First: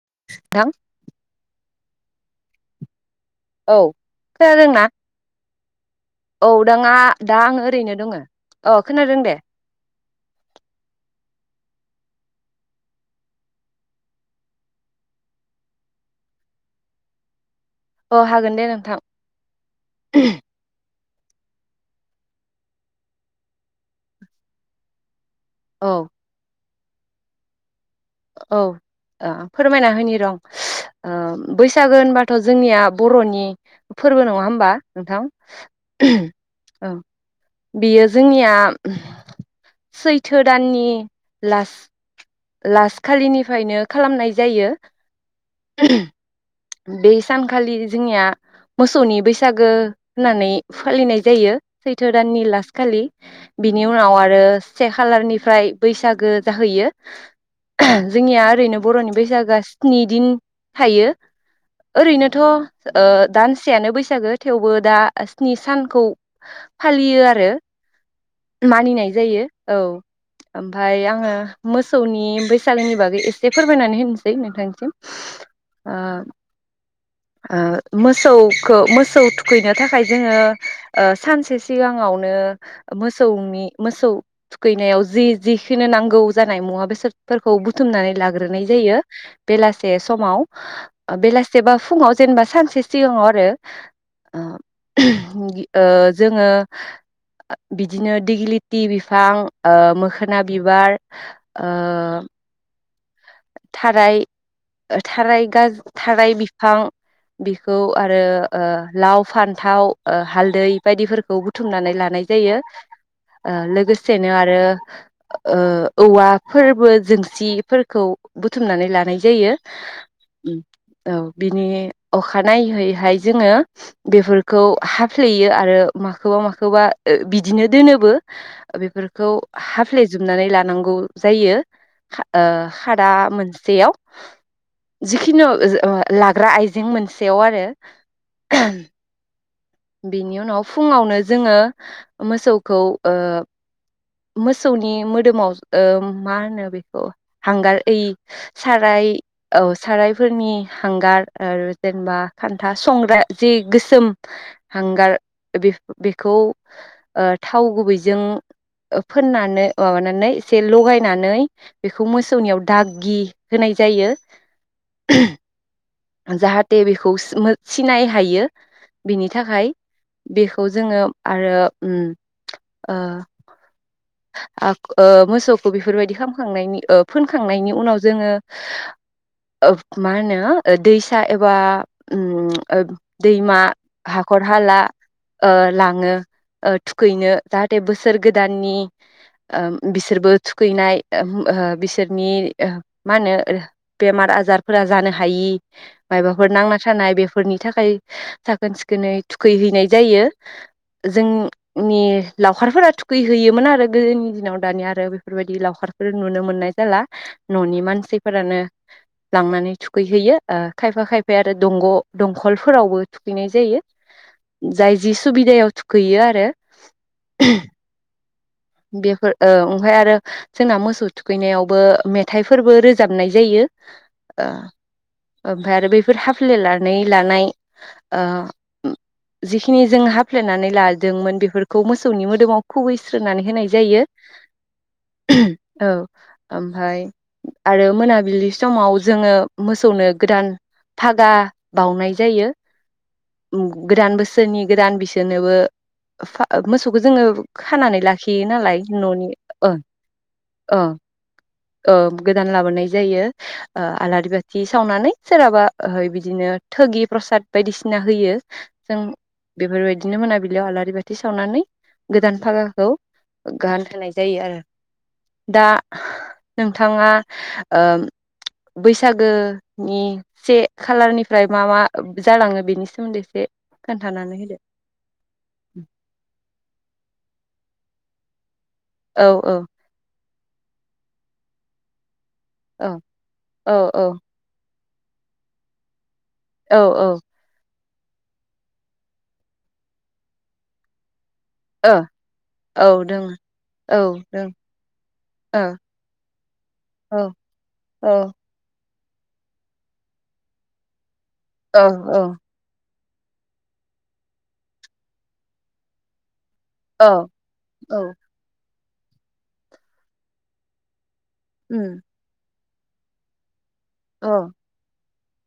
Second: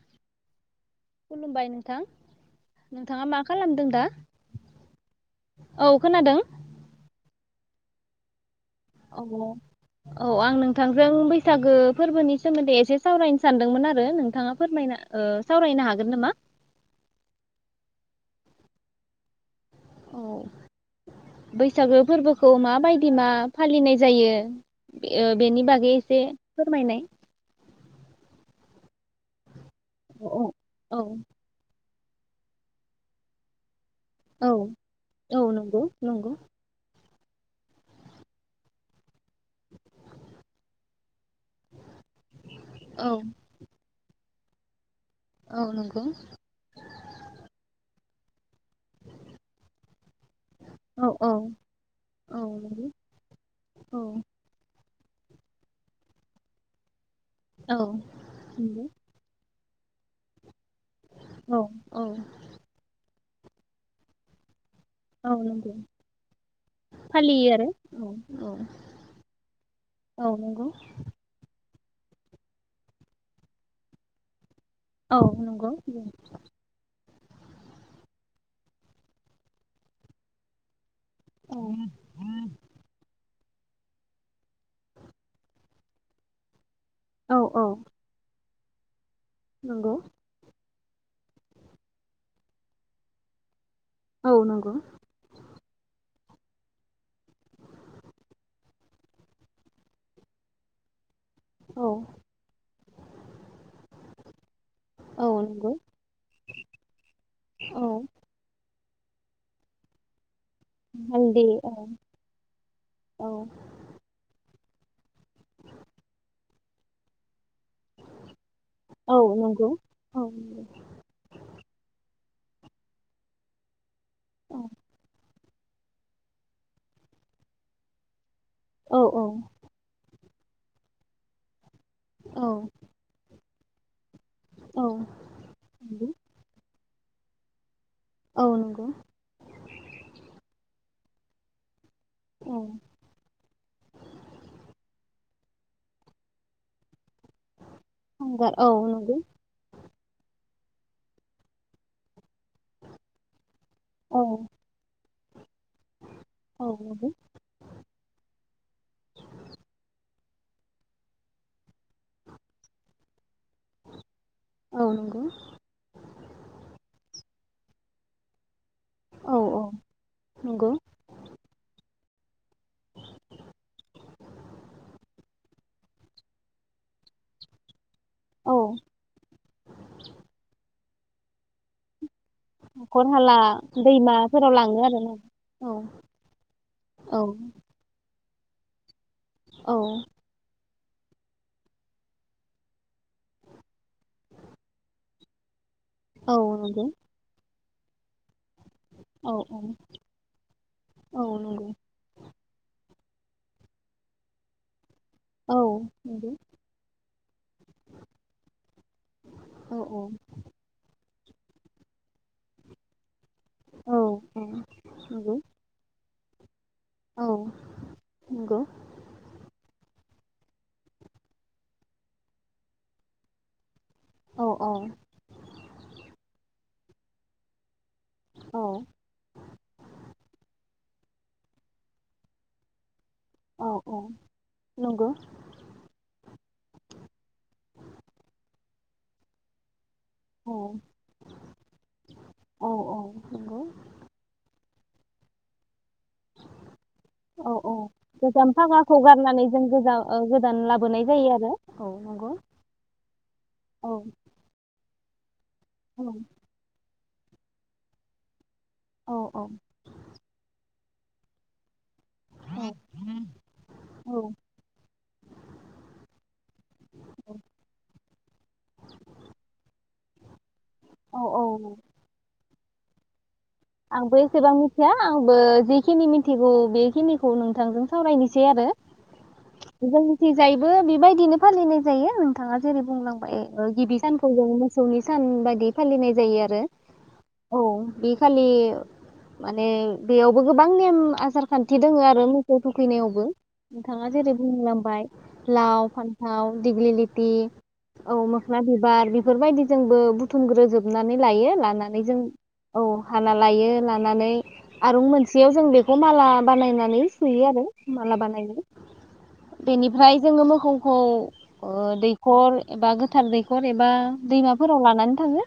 [unintelligible] खुलुमबाय नोंथां नोंथाङा मा खालामदों दा औ खोनादों औदाङा दा आङो रैनो दङो अ खोनादों औ दे औ आं नोंथांजों बै बैसागो फोरबोनि सोमोन्दै एसे सावरायनो सानदोंमोन आरो नोंथाङा फोरमायना ओ सावरायनो हागोन नामा अ हागोन दे नोंथां औ बैसागो फोरबोखौ माबायदि मा फालिनाय जायो ओ बेनि औ बागै एसे फोरमायनाय औ आ फोरमायना होनि र ओ औ औ बै बैसागो होनबाथ' जोंनिया बर'नि फोरबो नङा होमबा नोंथां औ नंगौ नंगौ औ बेयो जोंनिया सैथो दाननि लास लास्ट औ खालिनिफ्रायनो खालामनाय जायो ओ नंगौ बे सानखालि जोंनिया मोसौनि बैसागो होननानै औ फालिनाय औ जायो सैथो औ दाननि लास्ट नंगौ खालि बिनि औ उनाव आरो से खालारनिफ्राय बैसागो जाहैयो औ जोंनिया ओरैनो नंगौ बर'नि बैसागोआ स्नि दिन थायो औ औ ओरैनोथ' ओ दानसेयानो बैसागो थेवबो दा औ स्नि नंगौ सानखौ फालियो आरो मानिनाय जायो औ औ नंगौ ओमफाय आङो मोसौनि बैसागोनि बागै एसे फोरमायनानै होनसै नोंथां औ नंगौ ओं ओ मोसौखौ मोसौ थुखैनो थाखाय जोङो ओ औ सानसे सिगाङावनो मोसौनि मोसौ थुखैनायाव जि जिखो नांगौ जानाय मुवा बे सादफो औ फोरखौ औ बुथुमनानै लाग्रोनाय जायो नंगौ बेलासे समाव बेलासेबा फुङाव जेनेबा सानसे सिगाङाव आरो औ नंगौ ओ गि ओ जोङो बिदिनो दिग्लिथि बिफां ओ मोखोना बिबार ओ औ थाराय औ थाराय नंगौ गाजो थाराय बिफां बेखौ औ आरो लाव फान्थाव हाल दै बायदिफोरखौ हालदै औ बुथुमनानै लानाय जायो औ ओ लोगोसेनो आरो बे ओ औवा फोरबो जोंसिफोरखौ बुथुमनानै औ लानाय जायो नंगौ औ नंगौ औ बिनि अखानायैैहाय जोङो औ बेफोरखौ हाफ्लेयो बि आरो माखौबा माखौबा बिदिनो दोनोबो औ बेफोरखौ हाफ्ले जोबनानै लानांगौ जायो औ ओ दा मोनसेयाव औ जिखिुनु नंगौ लाग्रा आइजें मोनसे सेव आरो औ नंगौ बेनि उनाव फुङावनो जोङो औ मोसौखौ ओ मोसौनि मोदोमाव ओ मा होनो बेखौ हांगार ओइ हांगार औ साराय नंगौ औ सारायफोरनि हांगार आरो जेनेबा खान्था संग्रा जि गोसोम औ गार बेखौ औ नंगौ ओ थाव गुबैजों फोननानै माबानानै से लगायनानै बेखौ मोसौनियाव दागि होनाय जायो औ नंगौ जाहाथे बेखौ सिनाय हायो औ औ थाखाय बेखौ नंगौ जोङो आरो उम ओ ओ मोसौखौ बेफोरबायदि खालामखांनायनि ओ फोनखांनायनि उनाव जोङो औ मा होनो दैसा एबा उम हाखर हाला दैमा हाखर दैमाफोराव लाङो हाला आरोना ओ औ लाङो ओ औ थुखैनो जाहाथे बोसोर गोदाननि ओ औ बिसोरबो थु गैनाय बिसोरनि मा होनो बेमार आजारफोरा जानो हायि औ मायबाफोर नांना नंगौ थानाय बेफोरनि थाखाय साखोन सिखोनै औ औ थुखैहैनाय जायो औ नंगौ जोंनि लावखारफोरा थुखैहैयोमोन आरो गोदोनि दिनाव दानिया आरो औ बेफोरबायदि लावखारफोर नंगौ नुनो मोननाय जाला न'नि मानसिफोरानो लांनानै औ औ थुखैहैयो ओ खायफा खाय ओमफाय आरो दंग' दंखलफोरावबो थुखैनाय जायो औ औ जाय जि नंगौ सुबिदायाव थुखैयो आरो औ नंगौ फोर ओ ओमफ्राय आरो जोंना मोसौ थुखैनायावबो मेथाइफोरबो रोजाबनाय जायो औ ओ औ ओमफ्राय आरो बैफोर हाफ्लेला नै लानाय ओ औ जिखिनि जों हाफ्लेनानै ला दोंमोन बेफोरखौ मोसौनि मोदोमाव खुबैस्रोनानै औ औ जायो नंगौ औ ओमफ्राय आरो मोनाबिलि समाव जोङो मोसौनो गोदान औ फागा बाउनाय जायो औ औ नंगौ उम गोदान बोसोरनि गोदान बिसोरनोबो मोसौखौ जोङो औ औ खानानै लाखि थियो गोजाम नालाय फागाखौ न'नि गारनानै जों ओ गोजा गोदान ओ लाबोनाय जायो आरो औ ओ नंगौ गोदान लाबोनाय जायो औ आलारि बाथि सावनानै सोरहाबा ओहै औ बिदिनो थोगि प्रसाद बायदिसिना होयो जों औ औ बेफोरबायदिनो मोनाबिलियाव आलारि बाथि सावनानै गोदान फागाखौ गान होनाय औ जायो आरो दा नोंथाङा ओ बैसागोनि से औ खालारनिफ्राय मा औ मा जालाङो बेनि सोमोनदै एसे आंबो खोन्थानानै एसेबां होदो मिथिया आंबो जिखिनि मिथिगौ बेखिनिखौ नों थांजों सावरायनोसै आरो औ औ थिंजायबो बेबायदिनो फालिनाय जायो नोंथाङा जेरै औ बुंलांबाय ओ औ गिबि औ सानखौ जों मोसौनि सान बायदि फालिनाय जायो आरो औ बे खालि माने बेयावबो गोबां नेम आसार खान्थि ओ दोङो आरो मोसौ औ थुखैनायावबो दोङो औ नोंथाङा जेरै दों बुंलांबाय ओ लाव फान्थाव दिग्लिलिथि औ औ मोखना बि बार बेफोरबायदि जोंबो बुथुमग्रोजोबना नै लायो औ लानानै जों औ हाना लायो लानानै आरूं मोनसेयाव जों बेखौ माला बानायनानै औ सुयो आरो औ माला बानायो बेनिफ्राय जोङो मोखौखौ ओ उम दैखर एबा गोथार दै एबा औ दैमाफोराव लानानै थाङो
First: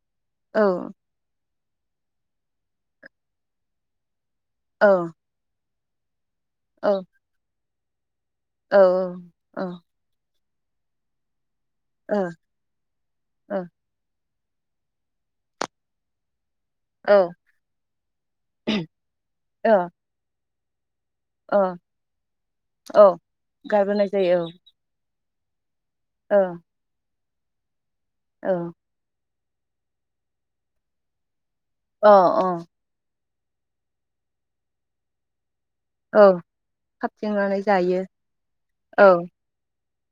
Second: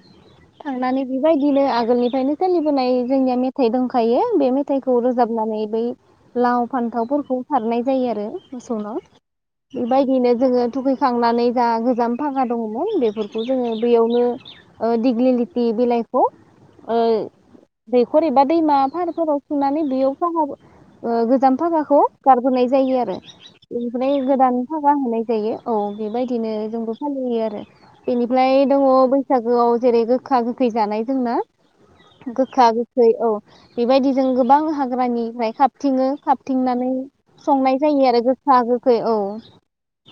औ थांननै बिबाय दिनो आगोलनिफायनो सोलिबोनाय जोंनिया मेथाइ दोंखायो बे औ मेथाइखौ रोजाबनानै बै लाव फान्थावफोरखौ सारनाय जायो आरो औ मोसौनाव औ ओ बेबायदिनो जोङो थुखैखांनानै जा गोजाम फागा दङमोन बेफोरखौ जोङो दैयावनो ओ दिग्लि लिति बिलाइखौ ओइ ओ दैखर एबा दैमा फारफोराव औ सोंनानै बेयाव फां म [unintelligible] ओ गोजाम भागाखौ गारबोनाय जायो औ आरो गारबोनाय इनिफ्राय जायो गोदान फागा होनाय जायो औ औ बेबायदिनो जोंबो फालि [unintelligible] आरो औ इनिफ्राय दङ बै बैसागोआव जेरै गोखा गोखै जानाय जोंना अ गोखा गोखै औ बेबायदि जों गोबां हाग्रानिफ्राय खा खाबथिङो औ खाबथिंनानै संनाय जायो आरो गोखा गोखै औ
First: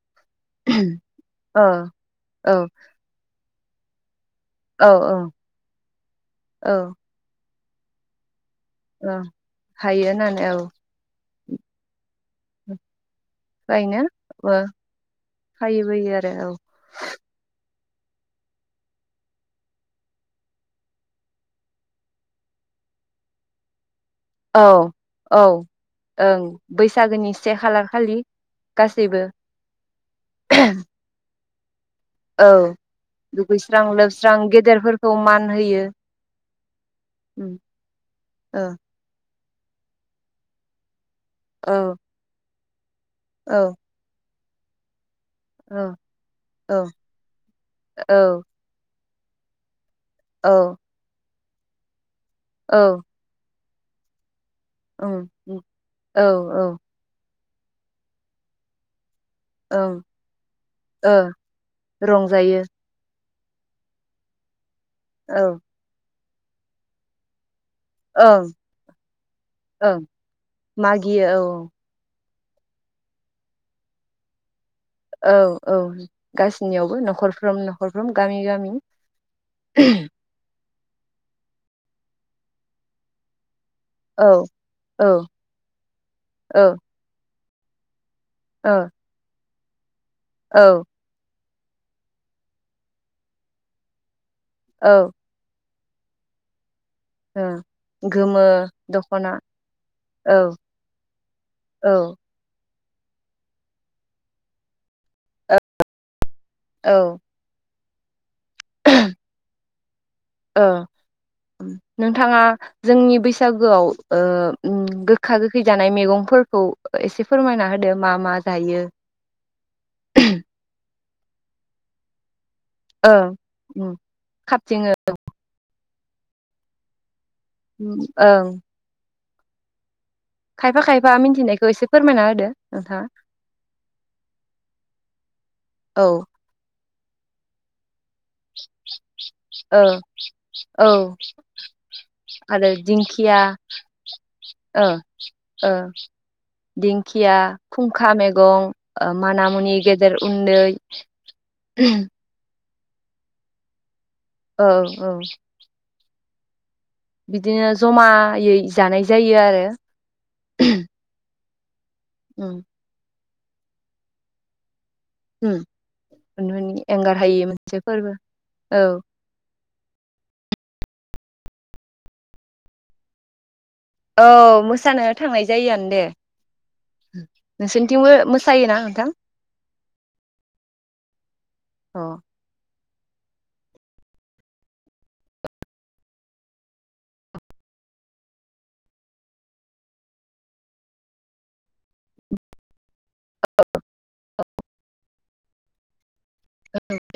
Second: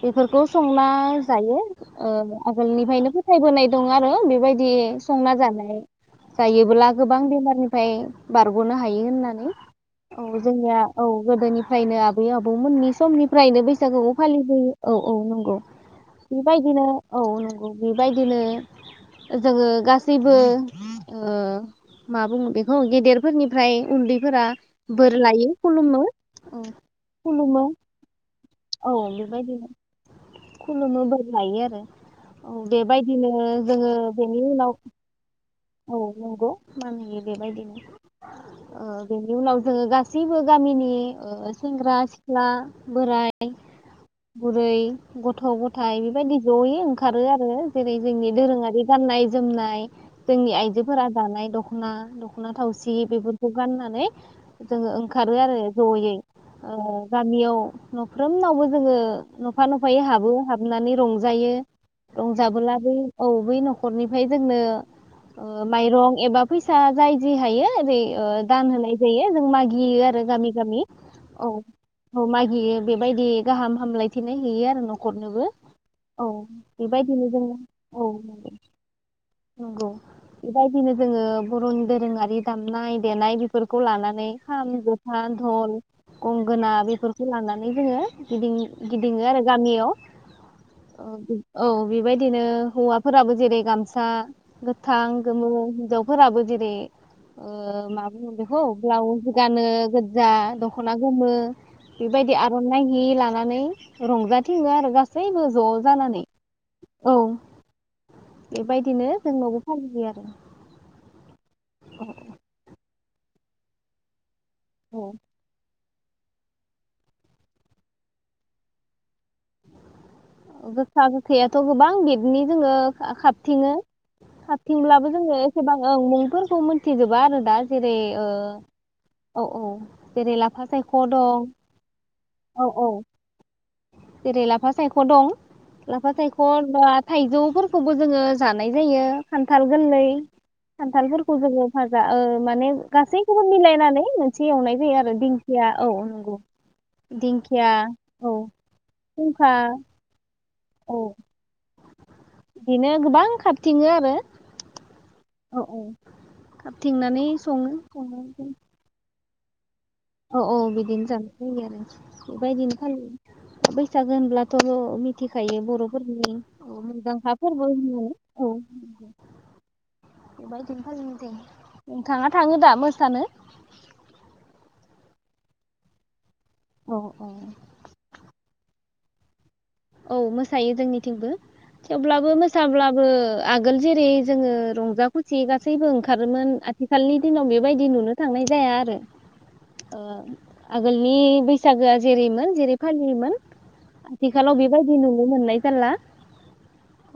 बेफोरखौ संना जायो औ ओ औ आगोलनिफ्रायनो फोथाय बोनाय दं आरो बे बेबायदि औ औ संना जानाय जायोब्ला औ गोबां बेमारनिफाय बारग'नो हायो औ होननानै हायो औ होननानै जोंनिया औ गोदोनिफ्रायनो आबै आबौमोननि समनि फ्रायनो बैसागुखौ ओ फालिबोयो औ औ नंगौ फालिबोयो आरो औ बेबायदिनो औ नंगौ बेबायदिनो जोङो गासैबो ओ मा बुङो बेखौ गेदेरफोरनिफ्राय उन्दै फोरा औ बोर औ लायो खुलुमो ओं बैसागोनि से खुलुमो खालार खालि औ गासैबो बेबायदिनो खुलुमो लायो आरो औ बेबायदिनो दुगैस्रां जोङो लोबस्रां बेनि उनाव गेदेरफोरखौ मान होयो मान होयो बेबायदिनो औ ओ बेनि उनाव जोङो गासैबो गामिनि ओ औ सेंग्रा सिख्ला बोराय औ बुरै गथ' औ गथाय बेबायदि जयै औ ओंखारो आरो जेरै औ जोंनि दोरोङारि गान्नाय जोमनाय औ जोंनि आइजोफोरा जानाय दखना दख'ना थावसि बेफोरखौ गाननानै जोङो ओं ओंखारो आरो औ जयै ओ औ गामियाव न'फ्रोमनावबो जोङो नफा नफायै ओं हाबो हाबनानै ओ रंजायो रंजायो रंजाबोलाबो औ बै न'खरनिफ्राय जोंनो औ ओ माइरं एबा फैसा जाय जि हायो ओरै ओ ओं दान होनाय जायो जों ओं मागियो आरो गामि गामि औ औ मागियो बेबायदि गाहाम हामलायथिनाय हैयो आरो औ न'खरनोबो औ गासिनियावबो बेबायदिनो जोङो न'खरफ्रोम औ न'खरफ्रोम गामि गामि नंगौ बेबायदिनो जोङो बर'नि दोरोङारि दामनाय देनाय फोरखौ लानानै औ खाम औ जथा दल औ गंगोना बेफोरखौ लानानै नानै जोङो गिदिं ओ गिदिङो आरो गामियाव औ अ बि औ बेबायदिनो हौवाफोराबो जेरै गामस सा औ गोथां गोमो हिनजावफोराबो जेरै ओ माब बुङो गोमो बेखौ ब्लाउस दख'ना गानो गोजा औ दख'ना गोमो औ बेबायदि आर'ना नाय हि लानानै रंजाथिंयो आरो गासै सैबो ज' जानानै औ बेबायदिनो जोंनावबो फालियो आरो ओ नोंथाङा जोंनि बैसागोआव ओ उम औ गोखा गोखै जानाय मैगंफोरखौ एसे फोरमायना होदो मा मा जायो गोखा गोखैयाथ' गोबां बिबनि ओ जोङो ओं खाबथिङो उम खाबथिङो खाबथिंब्लाबो जोङो एसेबां ओं मुंफोरखौ मोनथिजोबा आरो दा जेरै उम ओ ओं औ औ जेरै लाफा खायफा सायख' खायफा दं मिनथिनायखौ एसे फोरमायना होदो औ औ नोंथाङा जेरै लाफा सायख' दं औ लाफा सायख' दा थाइजौफोरखौ खौ जोङो जानाय जायो खान्थाल ओ गोरलै औ खान्थालफोरखौ जोङो भाजा ओ माने आरो दिंखिया गासैखौबो मिलायनानै मोनसे एवनाय ओ जायो आरो दिंखिया ओ औ नंगौ दिंखिया औ माना फुंखा मुनि गेदेर उन्दै औ बिदिनो गोबां खाबथिङो आरो औ औ खाबथिंनानै बिदिनो सङो संनानै जमायै जानाय जायो आरो। औ औ बिदिनो जाग [unintelligible] आरो उम बेबायदिनो फालि बैसागो होनब्लाथ' मिथिखायो बर'फोरनि उम एंगार मुंदांखा हायि फोरबो मोनसे होनो औ बेबायदिनो नोंथाङा थाङो दा मोसानो? औ मोसानो थांनाय जायोआनो दे। औ औ नोंसोरनिथिंबो मोसायोना दा औ मोसायो जोंनिथिंबो अ औ थेवब्लाबो मोसाब्ला आगोल जेरै जोङो रंजा खुसि गैबो ओंखारोमोन आथिखालनि दिनाव बेबायदि नुनो थांनाय ज आरो आगनि बैसागोआ जेरै जेरै फालियोमोन। आथिखालाव बेबायदि नुनो मोननाय जाला।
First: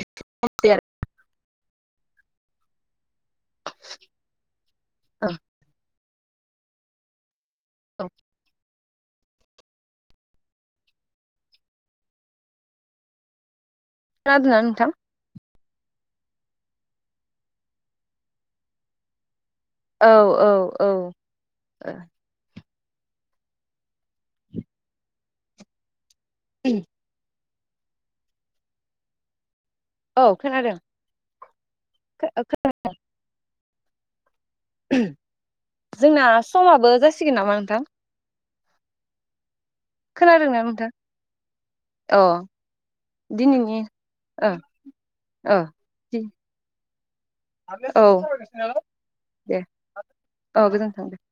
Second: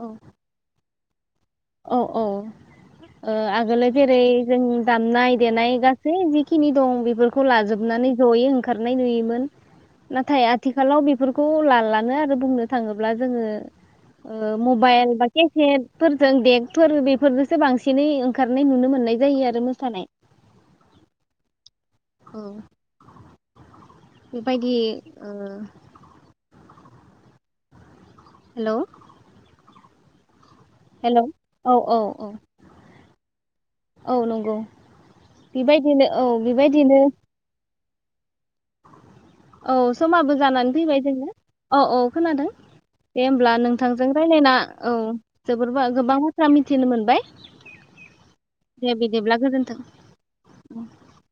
औ औ औ ओ आगोल जेरै जों दामनाय देनाय गासैबो जिखिनि दं बे खौ औ लाजोबनानै जयै ओंखारनाय नुयोमोन नाथाय आथिखालाव बेफोरखौ लालानो आरो बुंनो थाङोब्ला जोङो। ओ खोनादोंना नोंथां मबाइल [unintelligible] [unintelligible] जों देगफोर बेफोरजोंसो बांसिनै ओंखारनाय नुनो मोननाय जायो आरो। मोसानाय औ औ औ बेबायदि ओ [unintelligible] हेलौ औ खोनादों हेलौ औ औ औ औ नंगौ बेबायदिनो जोंना औ समाबो बेबायदिनो जासिगोन नामा नोंथां? औ समाबो खोनादोंना जानानै नोंथां फैबाय जोङो औ औ अ खोनादों दे होमब्ला दिनैनि नोंथांजों ओ रायज्लायना औ ओ जोबोरा गोबां बाथ्रा मिथिनो मोनदों। बाय औ दे औ गोजोन्थों। गोजोन्थों दे।